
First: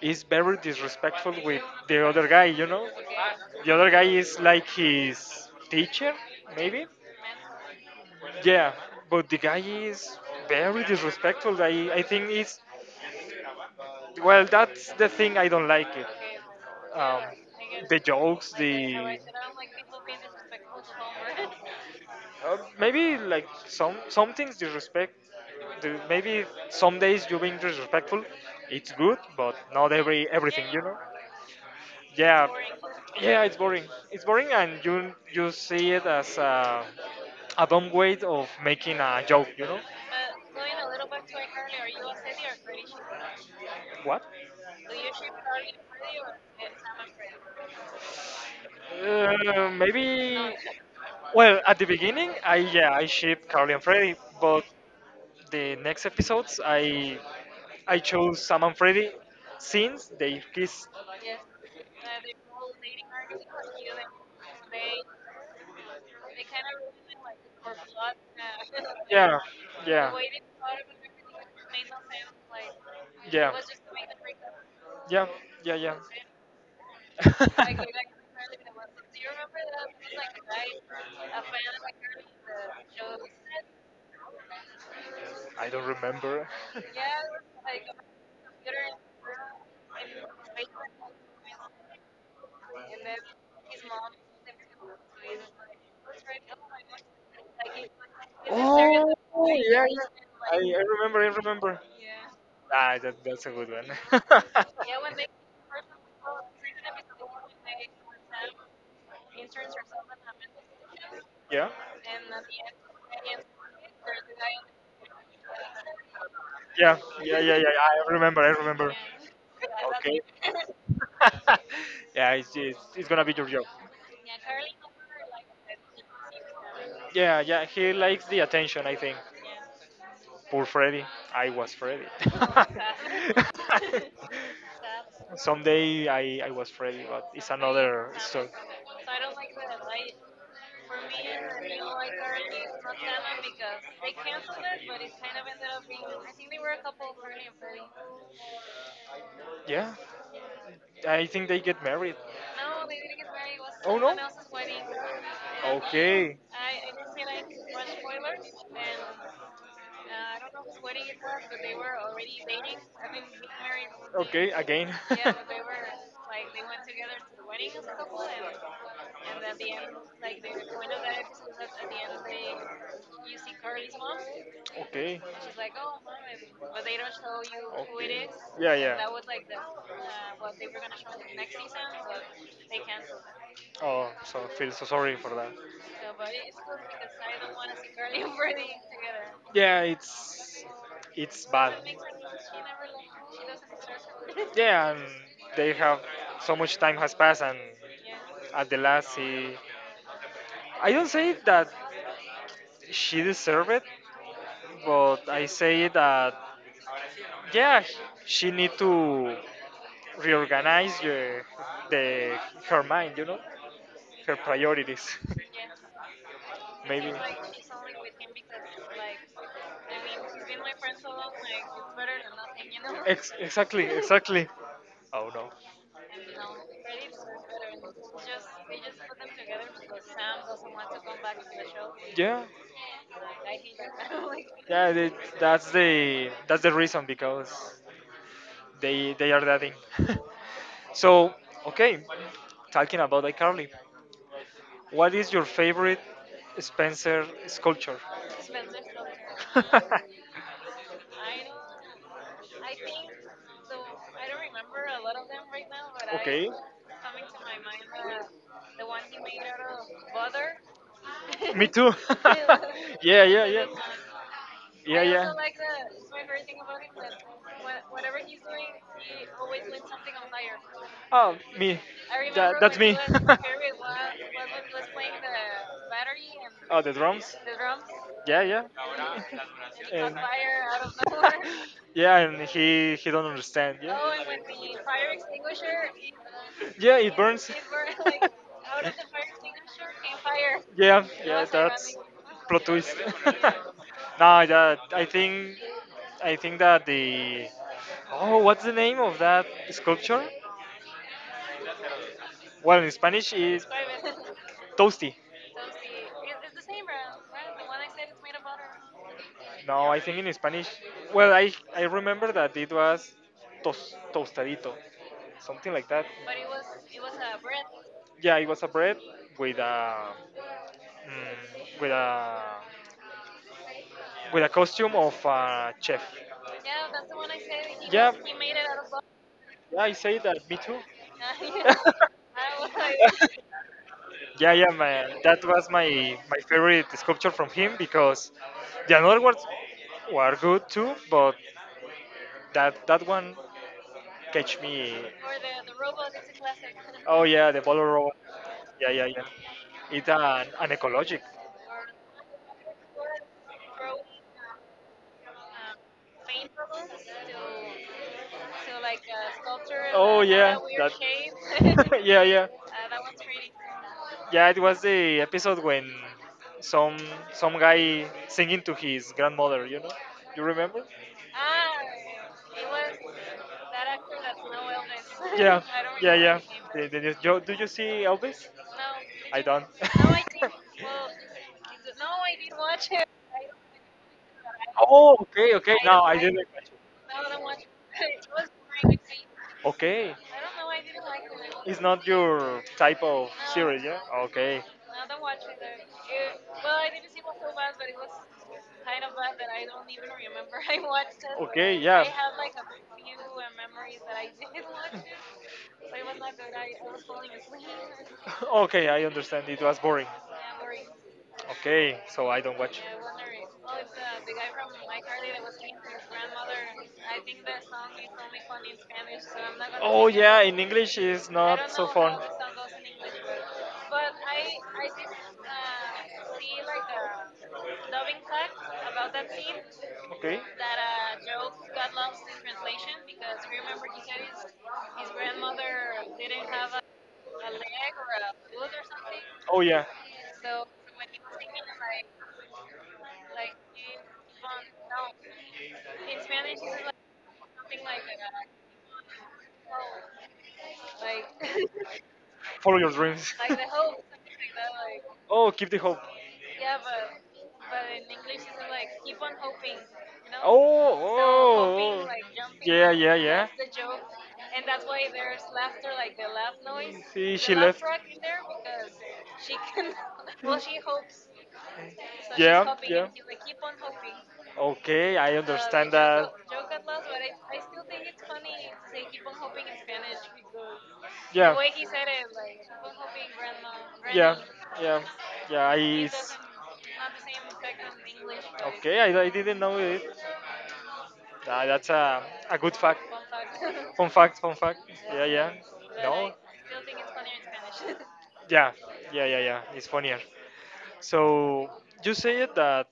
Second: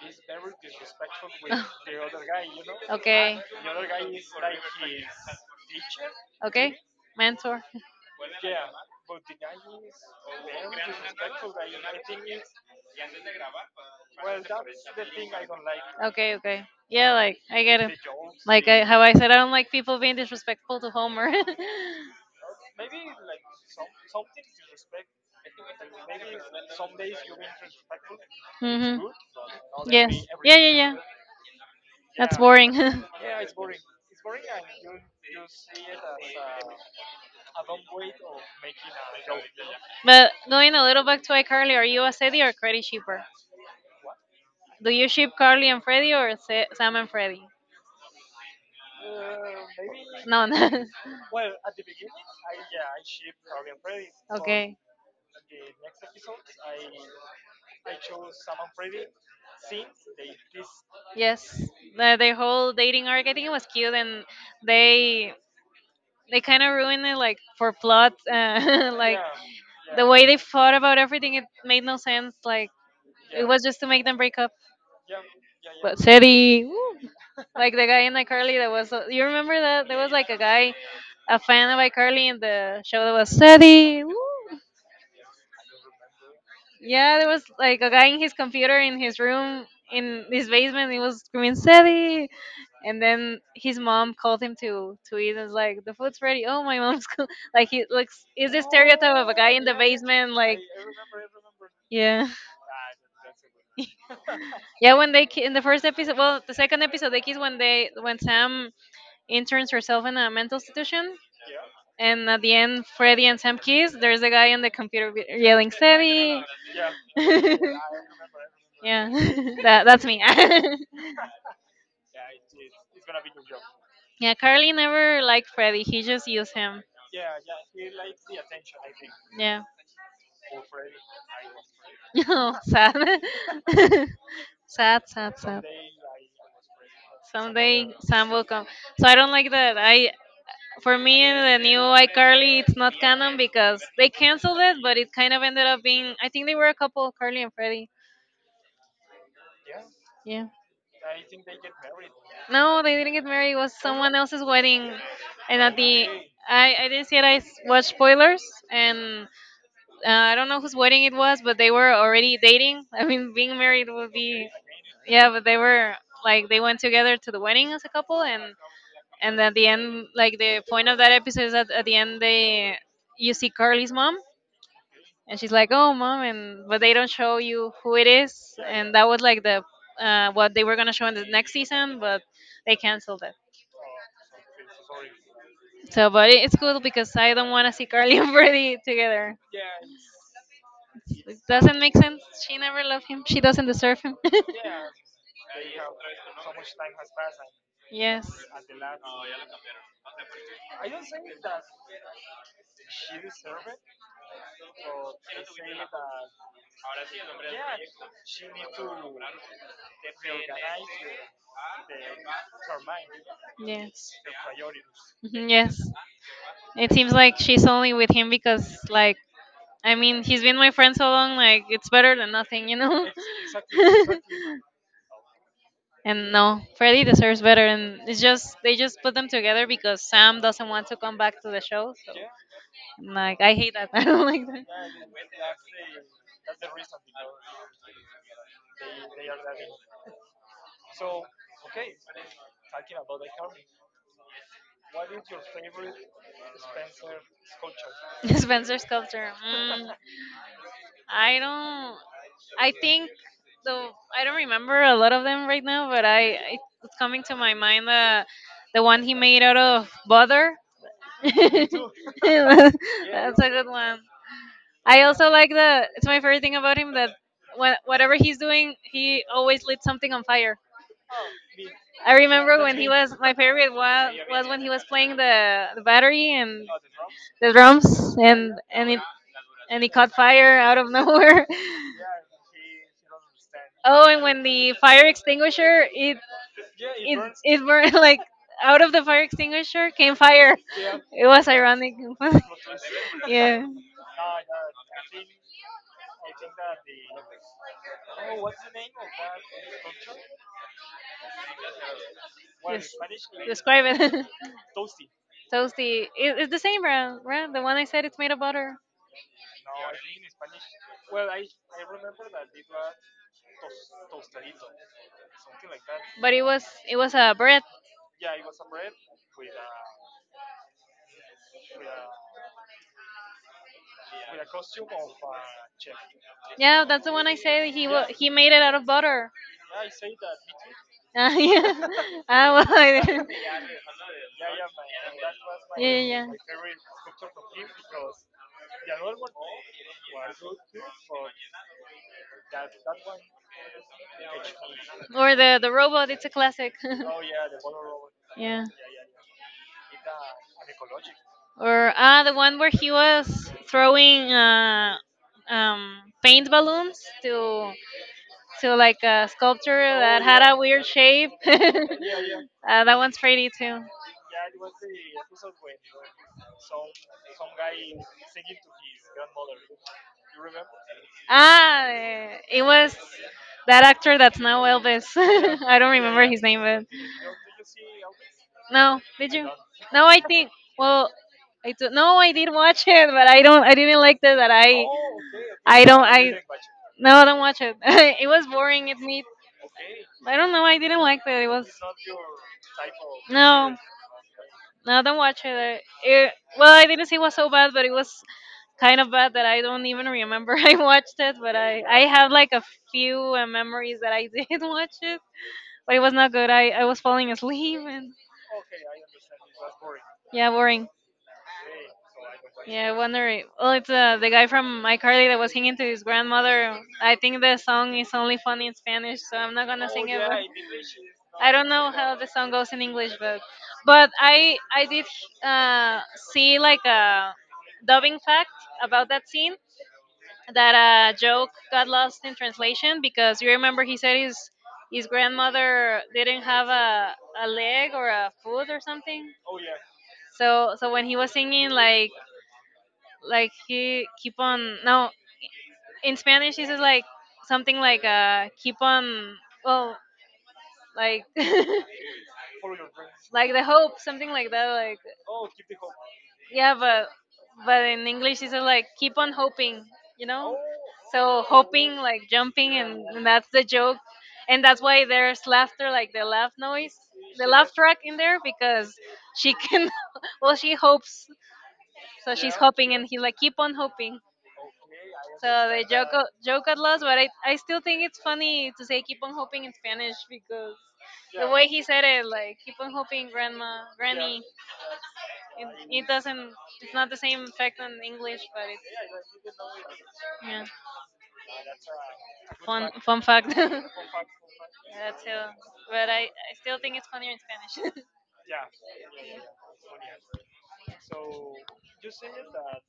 A: is very disrespectful with the other guy. You know,
B: okay.
A: the other guy is like his teacher,
B: Okay. Maybe.
A: maybe.
B: Mentor.
A: Yeah, but the guy is very disrespectful. I think it's well. That's the thing I don't like
B: Okay, okay.
A: it.
B: Yeah,
A: Um,
B: like I get it.
A: the jokes,
B: Like I, the how I
A: the
B: said, I don't like people being disrespectful to Homer. it's
A: Maybe like some things disrespect. Maybe some days you being disrespectful. It's
B: mhm.
A: good, but
B: All
A: not
B: that, yes. Be,
A: every
B: yeah,
A: everything,
B: everything.
A: you
B: Yeah, yeah.
A: know.
B: That's
A: Yeah,
B: boring.
A: yeah, it's boring. It's boring, and you see it as a dumb way of making a joke, you know.
B: but going a little back to iCarly, are you a Sadie or Freddy shipper?
A: What?
B: Do you ship Carly and Freddy or Sam and Freddy?
A: Maybe.
B: No. no.
A: Well, at the beginning, I yeah, I ship Carly and Freddy, but
B: Okay.
A: the next episodes, I chose Sam and Freddy since they kiss.
B: Yes, the whole dating arc. I think it was cute, and they they kind of ruined it, like for plot. Like
A: Yeah,
B: the
A: yeah,
B: way they thought about everything, it made no sense. Like it
A: yeah,
B: was just to make them break up.
A: yeah, yeah, yeah.
B: But Seti, woo, like the guy in iCarly that was. You remember that there was like a guy, a fan of iCarly in the show that was Seti. Woo.
A: I don't remember.
B: Yeah, there was like a guy in his computer in his room in his basement. He was screaming Seti. And then his mom called him to eat and was like, the food's ready, oh, my mom's cool. like he looks, is this
A: Oh,
B: stereotype of a guy in the
A: yeah, yeah.
B: basement, like,
A: I remember, I remember.
B: yeah.
A: Ah, that, that's a good one.
B: yeah, when they in the first episode, well, the second episode they kiss, when they when Sam interns herself in a mental institution,
A: Yeah.
B: and at the end Freddy and Sam kiss, there's a guy on the computer yelling Steady.
A: Yeah. Yeah. Yeah. Yeah. I remember. I remember.
B: yeah. That's
A: Okay.
B: me.
A: Yeah. It's gonna be your job.
B: yeah, Carly never liked Freddy, he just used him.
A: Yeah. Yeah. He likes the attention, I think.
B: Yeah.
A: Poor Freddy. I was Freddy.
B: Oh, sad. Sad, sad, sad.
A: Someday I was Freddy, but it's
B: Someday
A: another
B: Sam will
A: story.
B: come. So I don't like that. I For me, the new iCarly it's not canon because they canceled it, but it kind of ended up being, I think they were a couple, Carly and Freddie.
A: Yeah.
B: Yeah.
A: I think they get married.
B: No,
A: No.
B: they didn't get married. It was
A: Oh no?
B: someone else's wedding, and at the
A: Okay.
B: I didn't see it. Watched
A: Like
B: spoilers, and I
A: I
B: don't
A: don't
B: know
A: know
B: whose
A: what
B: wedding
A: it
B: it
A: was,
B: was, but
A: but
B: they
A: they
B: were
A: were
B: already
A: already dating.
B: dating. I
A: I mean,
B: mean,
A: being
B: being married
A: married.
B: would be
A: Okay, again. Yeah,
B: yeah, but
A: but
B: they
A: they were
B: were,
A: like,
B: like, they
A: they
B: went
A: went together
B: together to
A: to
B: the
A: the wedding
B: wedding as
A: as
B: a
A: a couple,
B: couple, and
A: and
B: and at
A: at
B: the
A: the end,
B: end, like,
A: like, the
B: the point
A: point
B: of
A: of
B: that
A: that
B: episode
A: episode
B: is
A: was
B: that
A: that
B: at
A: at
B: the
A: the end
B: end
A: they,
B: they, you
A: you
B: see
A: see
B: Carly's
A: Carly's
B: mom
A: mom, okay. And
B: and she's
A: she's
B: like,
A: like,
B: "Oh,
A: "Oh, mom,"
B: mom,"
A: and
B: and but
A: but
B: they
A: they
B: don't
A: don't show
B: show
A: you
B: you who
A: who
B: it
A: it, okay, is.
B: is,
A: Yeah, and
B: and
A: yeah, that
B: that was
A: was
B: like
A: like the,
B: the what
A: what
B: they
A: they
B: were
A: were
B: gonna
A: gonna
B: show
A: show
B: in
A: in
B: the
A: the
B: next
A: next season,
B: season, but
A: but
B: they
A: they
B: canceled
A: canceled
B: it.
A: that. Oh, so I feel so sorry for that.
B: So,
A: So
B: but it's cool because I don't want to see Carly and Brady together.
A: yeah,
B: It
A: it's bad.
B: doesn't make sense, she never loved him, she doesn't deserve him.
A: Yeah, and they have so much time has passed, and
B: Yes.
A: at the last he. I don't say that she deserved it, but I say that yeah, he- she need to reorganize the, her mind, you know,
B: Yes.
A: her priorities.
B: Mhm, yes. It seems like she's only with him because, like, I mean, he's been my friend so long, like, it's better than nothing, you know.
A: Exactly, exactly. Oh no.
B: And no, Freddy deserves better, and it's just they just put them together because Sam doesn't want to come back to the show. So,
A: Yeah.
B: like, I hate that. I don't like that.
A: Yeah, they,
B: Yeah,
A: that's the reason because they are dating. So okay, talking about iCarly, what is your favorite Spencer sculpture? Spencer
B: Spencer's culture. Mm, I don't. I think though, I don't
A: so.
B: remember a lot of them right now, but I,
A: Okay,
B: I it's coming to my mind, the one he made out of butter. Me
A: me too.
B: too. Yeah,
A: Yeah,
B: that's
A: yeah,
B: a
A: yeah,
B: good one.
A: yeah,
B: I also
A: yeah.
B: like the, it's my favorite thing about him that whatever he's doing, he always lit something on fire.
A: Oh, me.
B: I
A: I
B: remember when
A: that's
B: he
A: me.
B: was my favorite was, when he was playing the battery and
A: Oh, the drums?
B: the drums,
A: Yeah, yeah.
B: and it and he caught fire out of nowhere.
A: Yeah, and he don't understand. Yeah,
B: Oh, and when the fire extinguisher it
A: yeah, it
B: it
A: burns.
B: it burned like out of the fire extinguisher came fire.
A: Yeah,
B: It
A: yeah,
B: was ironic.
A: that's plot twist.
B: Yeah.
A: No, that I think that the, oh, what's the name of that sculpture? Well, in Spanish is
B: Describe it.
A: toasty. Yeah.
B: Toasty. It's the same brand, right? The one I said it's made of butter,
A: No, I think in Spanish. Well, I remember that it was tos, tostadito, something like that.
B: but
A: But
B: it was, it
A: it was
B: was a
A: a
B: bread.
A: bread. Yeah, it was a bread with a mm, with a with a costume of a chef.
B: Yeah,
A: Yeah,
B: that's the one I said
A: he yeah,
B: he made
A: made
B: it
A: it,
B: out of butter.
A: yeah, I say that. Me too.
B: Ah,
A: Yeah.
B: yeah. Ah, well, I didn't.
A: Like, yeah, yeah, man. That was my
B: Yeah, yeah, yeah.
A: my favorite sculpture from him because the another ones were good too, but that that one. Catch Me.
B: Or the robot. It's a classic.
A: Oh yeah, the ball roll.
B: Yeah.
A: Yeah, yeah, yeah. It's an ecologic.
B: Or ah, the one where he was throwing um, paint balloons to like a sculpture
A: Oh
B: that had
A: yeah,
B: a weird shape.
A: that. Yeah, yeah,
B: That one's pretty too.
A: yeah. It was the episode when some some guy singing to his grandmother. You know, you remember?
B: Ah, eh, it was that actor that's now Elvis.
A: Yeah,
B: I don't
A: yeah,
B: remember
A: yeah.
B: his name, but
A: Do you see Elvis?
B: no, did
A: I
B: you?
A: don't.
B: No, I think. Well, I do, no, I did watch it, but I don't. I didn't like that. That
A: Oh, okay, okay.
B: I
A: Now
B: don't.
A: I like
B: I
A: didn't catch
B: no, I don't watch it. It was boring.
A: it.
B: It me.
A: Okay, I don't
B: I don't know.
A: know. I
B: I didn't
A: didn't like
B: like that. It
A: it.
B: was.
A: It's not your type of
B: No,
A: series, yeah? No, okay.
B: no,
A: I
B: don't
A: don't watch
B: watch
A: it.
B: it. It well,
A: Well,
B: I
A: I
B: didn't
A: didn't
B: say
A: see
B: it was so
A: Mortal
B: bad,
A: Kombat, but
B: but it was
A: I
B: kind of bad that I don't even remember. I watched
A: watched,
B: it, but
A: okay, yeah. A
B: I
A: few
B: have like a few
A: memories
B: memories that
A: that I
B: I did
A: did,
B: watch it, but
A: but
B: it
A: it
B: was
A: was not
B: not good.
A: good.
B: I
A: I
B: I was
A: was falling
B: falling asleep and
A: asleep. Okay, I understand. It was boring.
B: yeah, boring.
A: Okay, so I don't watch.
B: Yeah, wondering. Well, it's the guy from iCarly that was singing to his grandmother. I think the song is only funny in Spanish, so I'm not
A: So
B: gonna
A: oh
B: sing it.
A: yeah,
B: But
A: in English is
B: I
A: not
B: don't
A: so
B: know
A: fun.
B: how the song goes in English, but I did uh, see
A: uh,
B: like a dubbing fact about that scene,
A: Okay.
B: that joke got lost in translation because you remember he said his grandmother didn't have a leg or a foot or something.
A: Oh yeah. So
B: So so when he was singing, like
A: like
B: he keep on no, in
A: in
B: Spanish
A: Spanish
B: he says
A: this
B: like something like keep on, well, like,
A: like like follow your dreams.
B: like the hope, something like that, like
A: Oh, keep the hope.
B: yeah,
A: Yeah,
B: but
A: but
B: in English it's like keep on
A: hoping,
B: hoping, you
A: you know. So
B: know. So hoping
A: oh, oh, like
B: like
A: oh.
B: jumping,
A: Yeah, yeah,
B: and
A: yeah.
B: that's the joke,
A: And
B: and that's
A: that's
B: why
A: why there's
B: there's
A: laughter,
B: laughter, like
A: like the
B: the laugh
A: laugh
B: noise,
A: noise, see,
B: the
A: she
B: laugh
A: left.
B: track in there because she can, well,
A: Well, so
B: she hopes, so she's
A: yeah,
B: hoping,
A: yeah.
B: and he's like keep on hoping.
A: Okay, I so
B: So the
A: understand
B: joke
A: that.
B: at lost, but I still think it's funny to say
A: Say,
B: keep
A: keep
B: on
A: hoping
B: hoping in
A: in
B: Spanish
A: Spanish
B: because
A: because yeah, the
B: the
A: yeah,
B: way
A: way
B: he
A: he
B: said
A: said
B: it,
A: it, like,
B: like keep
A: keep
B: on
A: hoping,
B: hoping,
A: grandma,
B: grandma,
A: yeah,
B: granny.
A: granny, yeah.
B: It,
A: Yeah, it I. It
B: it
A: s- doesn't,
B: doesn't. It's not
A: not
B: the
A: the same
B: same
A: effect
B: effect on
A: as in
B: English,
A: English, but
B: but it's
A: okay, I didn't know it.
B: yeah.
A: Ah, that's a good
B: Fun
A: fact, fun
B: fact.
A: fact.
B: Yeah,
A: Yeah. Fun fact. Fun fact.
B: that's
A: Yeah, yeah. Yeah.
B: how.
A: But I no,
B: But I
A: like,
B: I still
A: still think
B: think it's
A: it's
B: funnier
A: funnier
B: in
A: in
B: Spanish.
A: Spanish. Yeah. Yeah. Yeah. Yeah, it's funnier. So you said that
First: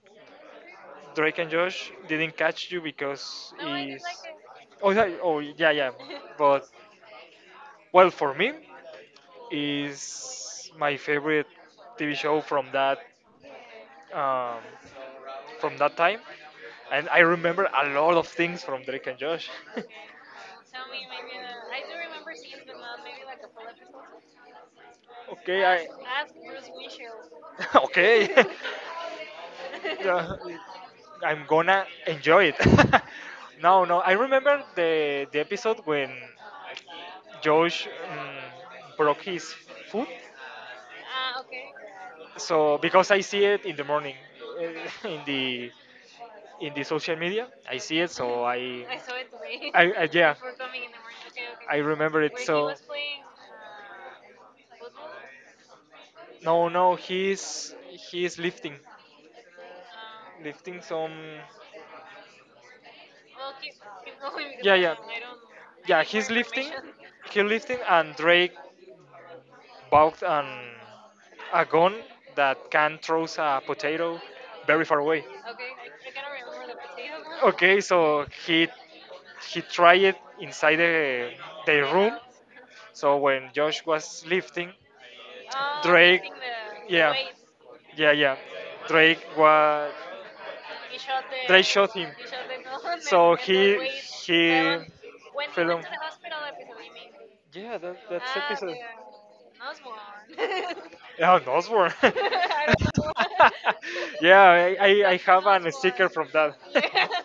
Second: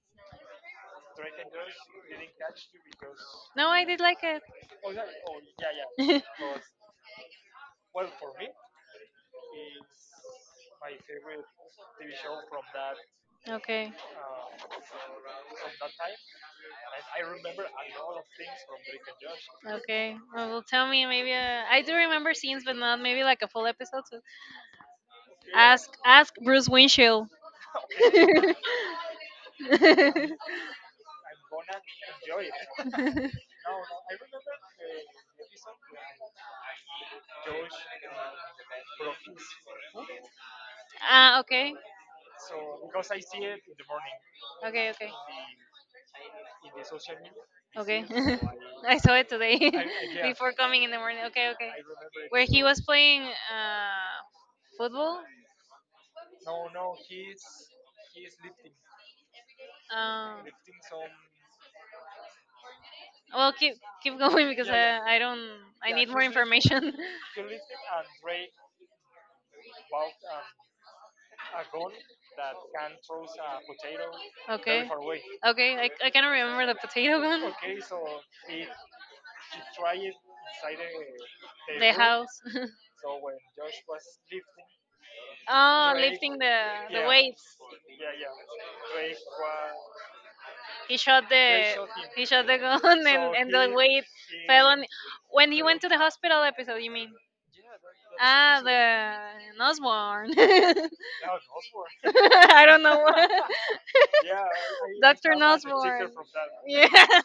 A: Drake and Josh didn't catch you because
B: No,
A: no,
B: I
A: I did
B: did
A: is like
B: like
A: he's,
B: it.
A: it. Oh yeah, oh yeah yeah, yeah, but well, for me, is my favorite TV show
B: Okay,
A: um, from that time, and I remember a lot of things from Drake and Josh.
B: okay. Well, well, tell me maybe. I do remember scenes, but not maybe like a full episode. So
A: Okay, I,
B: ask Bruce Winchell.
A: okay. Yeah, I'm gonna enjoy it. No, no, I remember the episode when Josh broke his foot,
B: Ah, okay,
A: so because I see it in the morning,
B: okay, okay.
A: in the in the social media, I see
B: Okay.
A: it. So
B: I saw it today
A: I, I yeah,
B: before coming in the morning. Okay, okay.
A: I remember it.
B: Where he
A: So
B: was playing football.
A: no, no, he's lifting,
B: Um,
A: lifting some.
B: well, keep going because
A: Yeah, yeah,
B: I don't, I
A: yeah.
B: need more information.
A: He's lifting, and Drake bought an, a gun that can throw a potato very
B: Okay.
A: far away.
B: Okay, I cannot remember the potato gun.
A: Okay, so he tried it inside the
B: The
A: room.
B: house.
A: So when Josh was lifting,
B: Oh,
A: Drake,
B: lifting the
A: yeah,
B: weights.
A: yeah, yeah, Drake was
B: He shot
A: Drake
B: the,
A: shot him.
B: he shot the gun
A: So
B: and the weight fell
A: he
B: on. When he went
A: film.
B: to the hospital episode, you mean?
A: Yeah, that, that's
B: Ah,
A: episode.
B: the Osborne.
A: Nosworn. Yeah, Nosworn.
B: I
A: I
B: don't know.
A: don't know. Yeah, I
B: Dr.
A: have an sticker
B: Nosborn.
A: Nosworn from
B: Yeah,
A: that.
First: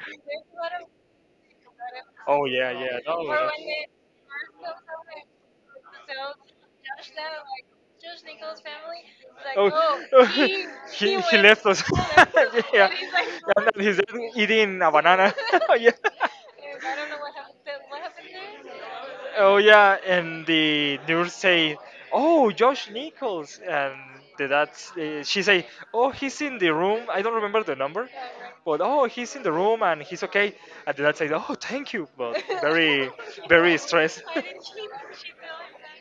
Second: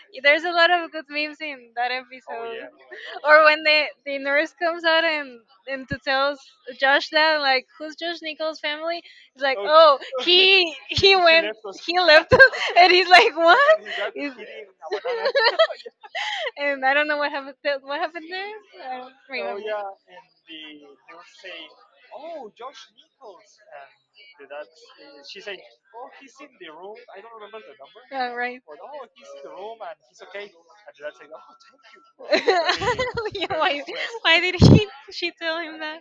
B: there's a lot of good memes in that
A: Yeah.
B: Oh
A: Oh
B: episode. Gosh.
A: yeah, yeah, or
B: Or
A: was,
B: when
A: when
B: the nurse comes out and to tell Josh that, like, who's Josh
A: they tell
B: Nichols'
A: Nicholas'
B: family?
A: family,
B: He's
A: it's like,
B: like, "Oh,
A: oh,
B: oh,"
A: oh,
B: he
A: he went
B: went,
A: left us. He
B: he left
A: left
B: us.
A: us. Yeah,
B: And he's like,
A: and
B: what?
A: then he's
B: Is
A: eating a banana. Yeah.
B: and I don't know what happened. What happened there? I don't Oh
A: Oh
B: remember.
A: yeah, and the nurse say, "Oh, Josh Nichols," and the that's she say, "Oh, he's in the room. I don't remember the number,
B: Right.
A: but oh, he's in the room and he's okay." And the dad said, "Oh, thank you,"
B: Very
A: but very,
B: yeah,
A: very stressed.
B: why did he she tell him that?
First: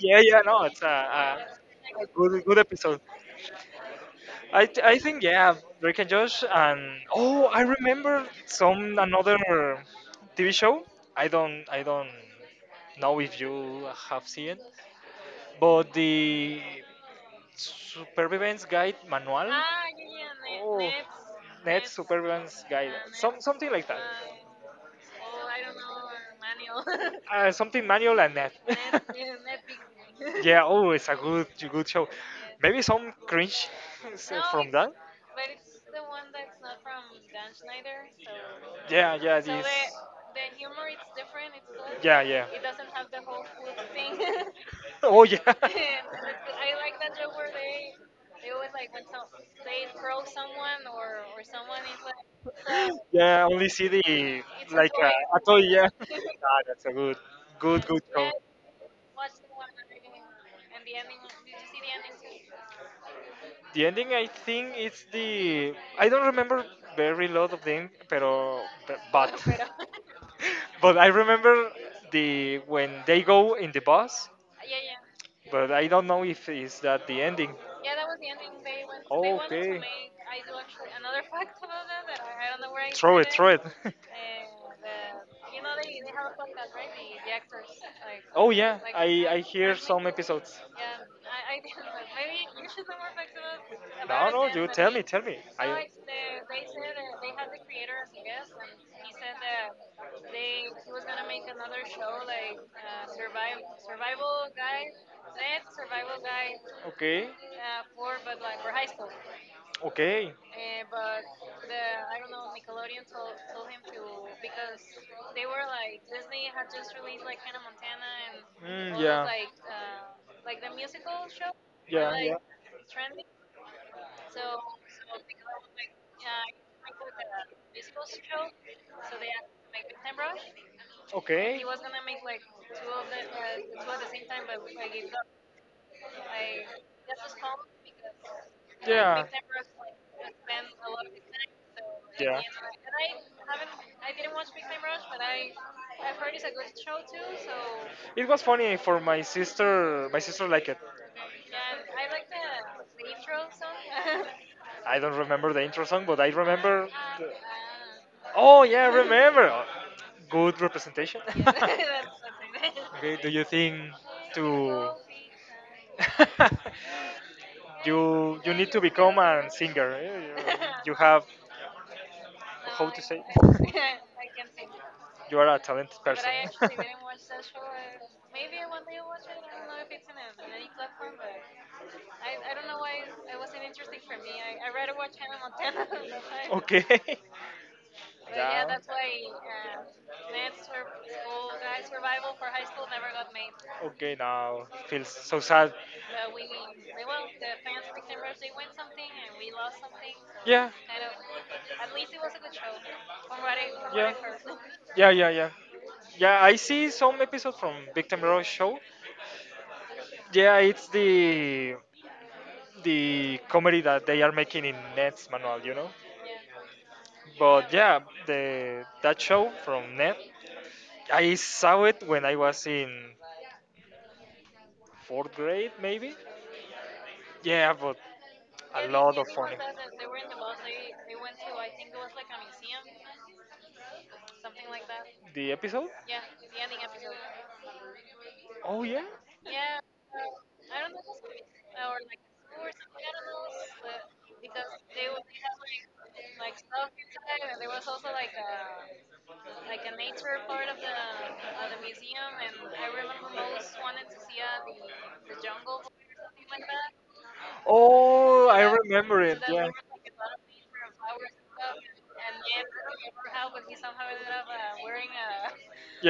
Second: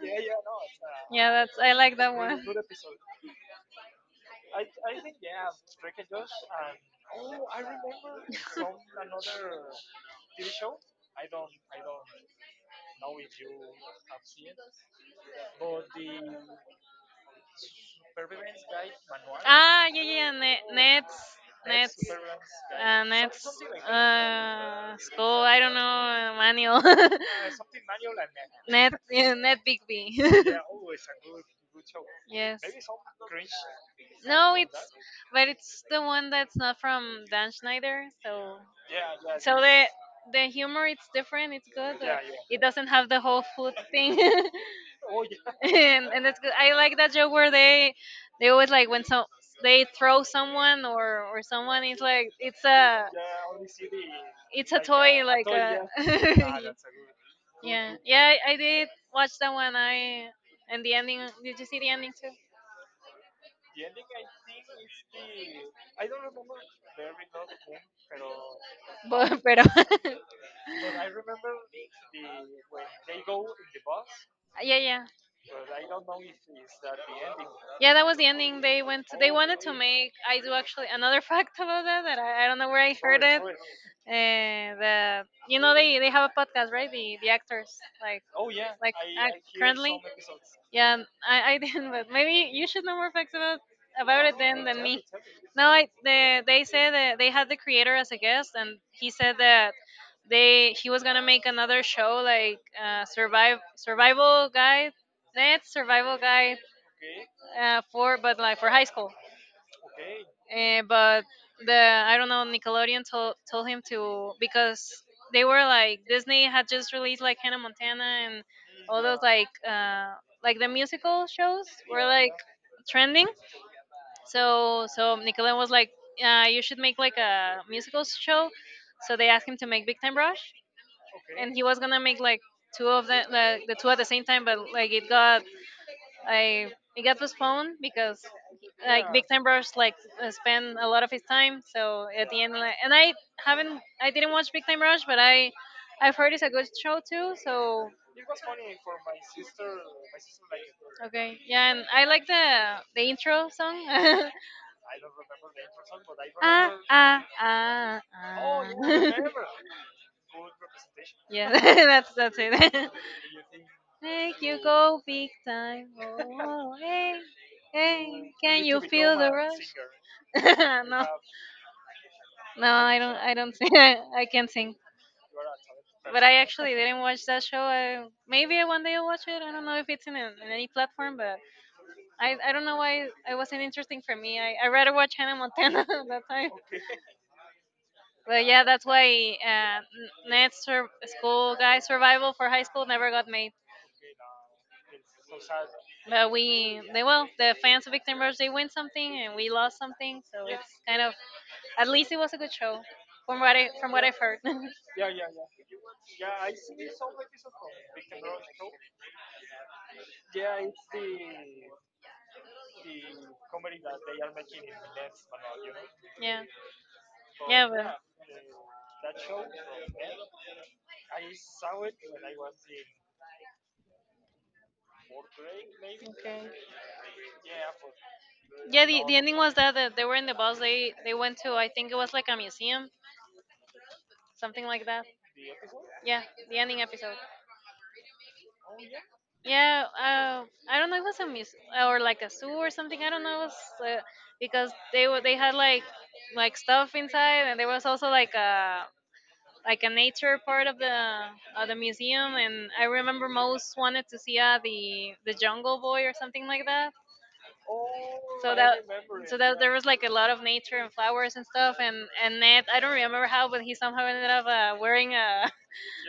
A: Yeah, yeah, no, it's
B: Yeah, that's I like
A: a
B: that
A: good,
B: one.
A: good episode. I, I think yeah, Rick and Josh and oh I remember some another TV show. I don't know if you have seen it, but the Supervivence Guide Manual.
B: Ah,
A: Ah,
B: yeah,
A: yeah,
B: yeah,
A: yeah,
B: net,
A: net, oh, nets,
B: Nets,
A: net nets,
B: Nets,
A: Supervivence Guide, some
B: Nets,
A: something like that.
B: school, I don't know, manual,
A: Something manual and net.
B: Net, yeah, Net Bigby.
A: Yeah, oh, it's a good good show.
B: Yes.
A: Maybe some cringe
B: No,
A: from
B: it's,
A: that.
B: but it's the one that's not from Dan Schneider,
A: Schneider. So,
B: so,
A: yeah, yeah, so
B: so
A: the this,
B: the
A: the
B: humor
A: humor it's
B: it's
A: different.
B: different,
A: It's
B: it's good,
A: good.
B: but
A: Yeah, yeah.
B: it
A: It
B: doesn't
A: doesn't know
B: have the whole food
A: food
B: thing.
A: thing. Oh yeah. And it's
B: And that's good.
A: good.
B: I
A: I
B: like
A: like
B: that joke where they always, like, when so they throw
A: someone
B: someone or
A: or someone
B: someone is
A: is
B: like it's
A: like so.
B: a,
A: Yeah, I only see the
B: it's
A: it's a
B: a
A: like toy,
B: toy like
A: A toy.
B: a
A: Yeah, ah, that's a good, good,
B: yeah
A: good show.
B: yeah I did watch that one
A: Yeah. Did
B: I and the ending,
A: you
B: did you see
A: see
B: the
A: the
B: ending
A: ending
B: too
A: too? The ending, I think, it's the I don't remember very lot of them, pero but
B: but
A: but,
B: pero
A: But I remember the when they go in the bus, yeah,
B: yeah yeah.
A: yeah. But I don't know if is that the ending.
B: Yeah,
A: Yeah,
B: that
A: that
B: was
A: was
B: the
A: the ending.
B: ending. They
A: They
B: went. They
A: went.
B: wanted to
A: They okay.
B: make. I
A: I
B: do
A: do
B: actually
A: actually
B: another
A: another fact
B: fact about
A: about
B: that
A: that
B: that
A: that
B: I
A: I,
B: don't
A: don't
B: know
A: know
B: where
A: where I,
B: I
A: throw
B: heard
A: it,
B: it.
A: throw it.
B: The, you know they have a podcast, right? The
A: The actors,
B: actors, like
A: like, oh yeah, like
B: like
A: I
B: act
A: like hear
B: currently.
A: some episodes.
B: Yeah,
A: Like,
B: I didn't. But
A: maybe
B: maybe you
A: you
B: should
A: should
B: know
A: know
B: more
A: more
B: facts about
A: facts
B: about
A: about
B: it
A: no, it no, than
B: then
A: you
B: than
A: tell
B: me.
A: me, tell me. So
B: No,
A: I
B: they said that they had the creator as a guest, and he said that they he was gonna make another show
A: show like
B: like
A: survive
B: survive
A: survival
B: survival
A: guy,
B: guide. Net
A: dead
B: survival
A: survival guy,
B: guide,
A: okay,
B: for
A: for
B: but
A: but
B: like
A: like
B: for
A: for
B: high
A: high school.
B: school.
A: Okay. But
B: But the
A: the
B: I don't know Nickelodeon
A: told, told
B: told him
A: him to
B: to
A: because
B: because they
A: they
B: were like Disney had
A: were
B: just
A: just
B: released
A: released
B: like
A: like
B: Hannah Montana
A: Montana and
B: and
A: All those
B: all those
A: yeah, like
B: like the musical
A: musical show
B: shows
A: or
B: were
A: yeah,
B: like
A: like
B: trending.
A: so
B: So so Nickelodeon was like, you should make like a musical
A: show.
B: show. So
A: So
B: they
A: they
B: asked him to make Big Time
A: time rush
B: Rush,
A: and
B: and
A: okay.
B: he
A: He
B: was
A: was gonna
B: gonna
A: do
B: make like two
A: two of
B: of
A: the,
B: them, like the two
A: two
B: at
A: at
B: the
A: the
B: same
A: same time,
B: time, but
A: but
B: like
A: like
B: it
A: it got
B: got
A: like
B: I it
A: he
B: got
A: was home.
B: postponed because like Big
A: Yeah.
B: Time Rush like spent a lot of his time. So at
A: Yeah.
B: the end, like, and I
A: Haven't
B: haven't,
A: I
B: I didn't
A: didn't watch
B: watch
A: Big
B: Big Time
A: Time Rush.
B: Rush, but I, I've
A: I've heard
B: heard it's
A: it's a
B: a good
A: good show
B: show
A: too,
B: too.
A: so
B: So
A: it was funny for my sister. My sister liked it,
B: okay,
A: yeah,
B: yeah, and I
A: I
B: like
A: like the
B: the
A: intro
B: intro
A: song.
B: song.
A: I don't remember the intro song, but I
B: Ah
A: remember,
B: ah
A: the-
B: ah
A: Oh
B: ah.
A: yeah, I remember. Good representation.
B: Yeah,
A: Yeah.
B: that's it.
A: Okay, do you think
B: Make you
A: to
B: go big time. Oh, oh, hey, hey,
A: you
B: can
A: need
B: you
A: to
B: feel
A: become
B: the
A: a
B: rush?
A: singer. Eh, You, you
B: No.
A: have
B: No,
A: how
B: I
A: to
B: don't.
A: say
B: I don't think I can not sing.
A: you are a talented
B: But
A: person.
B: I actually
A: Okay.
B: didn't watch that show. I, maybe one day I'll watch it.
A: Yeah.
B: I don't know if it's in, an in any platform, but I don't know why it wasn't interesting for me. I rather watch Hannah Montana at that time. But yeah, that's why Ned's school guy survival for high school never got made.
A: Okay, now feels so
B: But we, they,
A: sad,
B: well, the fans of Victim Rush, they win
A: something
B: something
A: and
B: and we
A: we
B: lost
A: lost something.
B: something.
A: So
B: So it's
A: yeah,
B: kind
A: kind of,
B: of, at
A: at least
B: least it
A: it was
B: was a
A: a
B: good
A: good show
B: show from
A: from what
B: what
A: I
B: I,
A: from
B: from
A: what
B: what
A: yeah, I've
B: I've
A: heard.
B: heard.
A: Yeah, yeah, yeah. Yeah, I see some episode from Big Time Rush show. Yeah, it's the comedy that they are making in Nets manual, you know. Yeah.
B: Yeah. Yeah,
A: But
B: but.
A: yeah, the that show from Net, I saw it when I was in fourth grade, maybe.
B: Okay.
A: Yeah, but a yeah,
B: Yeah,
A: the lot
B: the
A: of Disney
B: ending was
A: ones,
B: that
A: they
B: they were
A: were in
B: in
A: the
B: the
A: malls.
B: bus.
A: They
B: They
A: went
B: went
A: to,
B: to,
A: I
B: I
A: think,
B: think, it was like a
A: museum,
B: museum,
A: something
B: something
A: like
B: like
A: that.
B: that.
A: The episode? Yeah,
B: Yeah,
A: the
B: the
A: ending
B: ending
A: episode.
B: episode.
A: Oh yeah. Yeah,
B: Yeah, I
A: I
B: don't
A: don't
B: know.
A: know,
B: It was a muse
A: or
B: or like a zoo
A: or
B: or something.
A: something. I
B: I don't
A: don't
B: know. It
A: know,
B: was, because
A: but they
B: they were,
A: were
B: they had
A: like
B: like
A: stuff.
B: stuff inside,
A: And
B: and
A: there
B: there
A: was
B: was
A: also
B: also like a, like
A: like
B: a
A: a
B: nature
A: nature part
B: part
A: of
B: of the
A: the museum,
B: museum.
A: and
B: And I
A: I
B: remember
A: remember most
B: most wanted
A: wanted to
B: to see
A: see
B: the
A: the
B: Jungle
A: jungle,
B: Boy or something
A: something
B: like
A: like that.
B: that.
A: Oh,
B: So I
A: I
B: that
A: yeah, remember
B: remember
A: so
B: so
A: it,
B: it,
A: that's
B: that
A: yeah, where
B: there was
A: there
B: like a lot of nature
A: were
B: and
A: flowers
B: flowers
A: and
B: and
A: stuff,
B: stuff and
A: and
B: Ned, I don't remember
A: somehow,
B: how,
A: but
B: but
A: he
B: he
A: somehow
B: somehow
A: ended
B: ended
A: up
B: up
A: wearing
B: wearing,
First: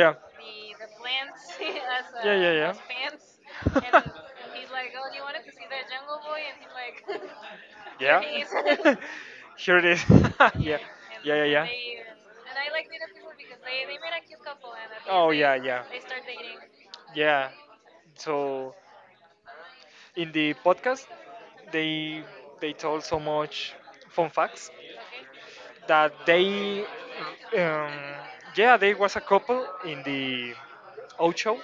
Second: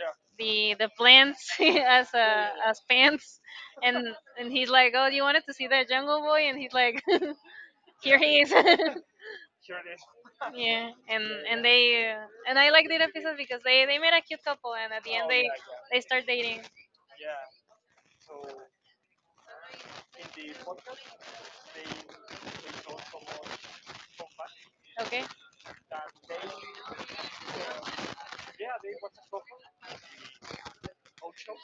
B: the
A: the glance,
B: plants
A: as
B: as,
A: yeah, yeah, yeah,
B: as
A: as fans,
B: pants, and
A: and he's
B: he's like,
A: like,
B: "Oh,
A: "Oh,
B: you
A: you
B: wanted
A: wanted to
B: to
A: see
B: see that
A: that
B: Jungle
A: Jungle Boy?"
B: Boy,"
A: And
B: and he's
A: he's like,
B: like,
A: "Here
B: "Here
A: yeah,
B: he
A: he
B: is."
A: is." Here it is. Yeah, yeah, and yeah, yeah,
B: Yeah,
A: and
B: and
A: yeah, they,
B: they
A: and
B: and
A: I
B: I
A: like
B: like
A: the
B: that
A: people
B: episode
A: because
B: because they
A: they
B: made
A: made
B: a
A: a cute
B: cute
A: couple,
B: couple,
A: and
B: and at
A: at the
B: the
A: end
B: end
A: oh, they yeah, yeah, they
B: they
A: start
B: start
A: dating.
B: dating.
A: Yeah. So in the podcast, they they told so much fun facts,
B: Okay,
A: okay, that they um, yeah they was a couple in the out show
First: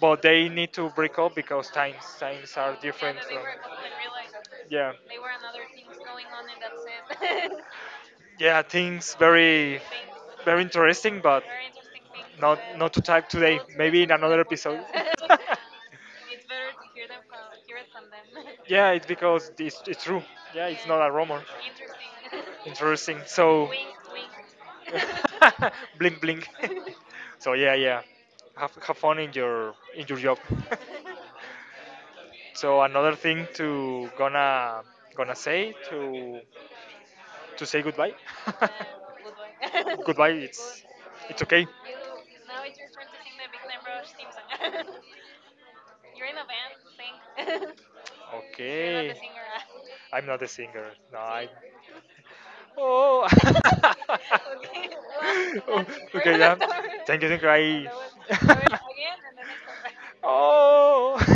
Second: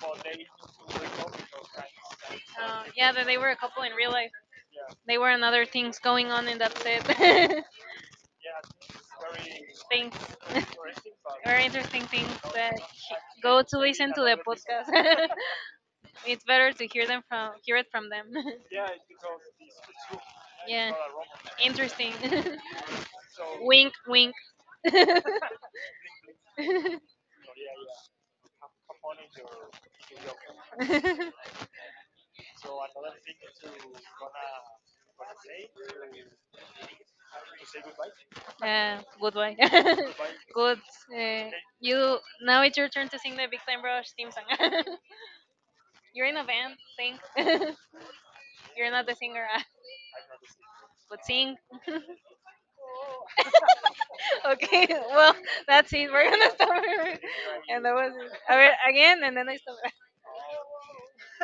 A: but they need to break up because times are
B: yeah,
A: different
B: that
A: from
B: they were a couple in real life,
A: yeah.
B: they were another things going on in that set.
A: Yeah things very
B: Things
A: very interesting but
B: very interesting things
A: not
B: that
A: not to type today
B: go to
A: maybe in
B: listen to the
A: another episode.
B: podcast. It's better to hear them from hear it from them.
A: Yeah, it's because it's true. Yeah, it's
B: Yeah.
A: not a rumor.
B: Interesting.
A: Interesting. So,
B: Wink wink.
A: blink, blink. So yeah, yeah. Have fun in your job. So another thing to gonna gonna say to say goodbye.
B: Yeah, goodbye.
A: Goodbye.
B: Good.
A: It's
B: Uh,
A: okay.
B: you, now it's your turn to sing the Big Time Rush theme song.
A: You're
B: You're
A: in
B: in a
A: a band,
B: band, sing.
A: sing. You're not the,
B: You're not
A: okay,
B: the
A: singer.
B: singer, ah,
A: I'm not a singer. No,
B: but
A: I.
B: sing.
A: Oh. Okay,
B: Okay, well,
A: well,
B: that's it.
A: that's it
B: We're
A: okay,
B: gonna
A: yeah, story.
B: stop here.
A: Thank you, thank you. I.
B: And that was it.
A: That was
B: A
A: the
B: ver,
A: next
B: again, and then I stop.
A: one. Oh.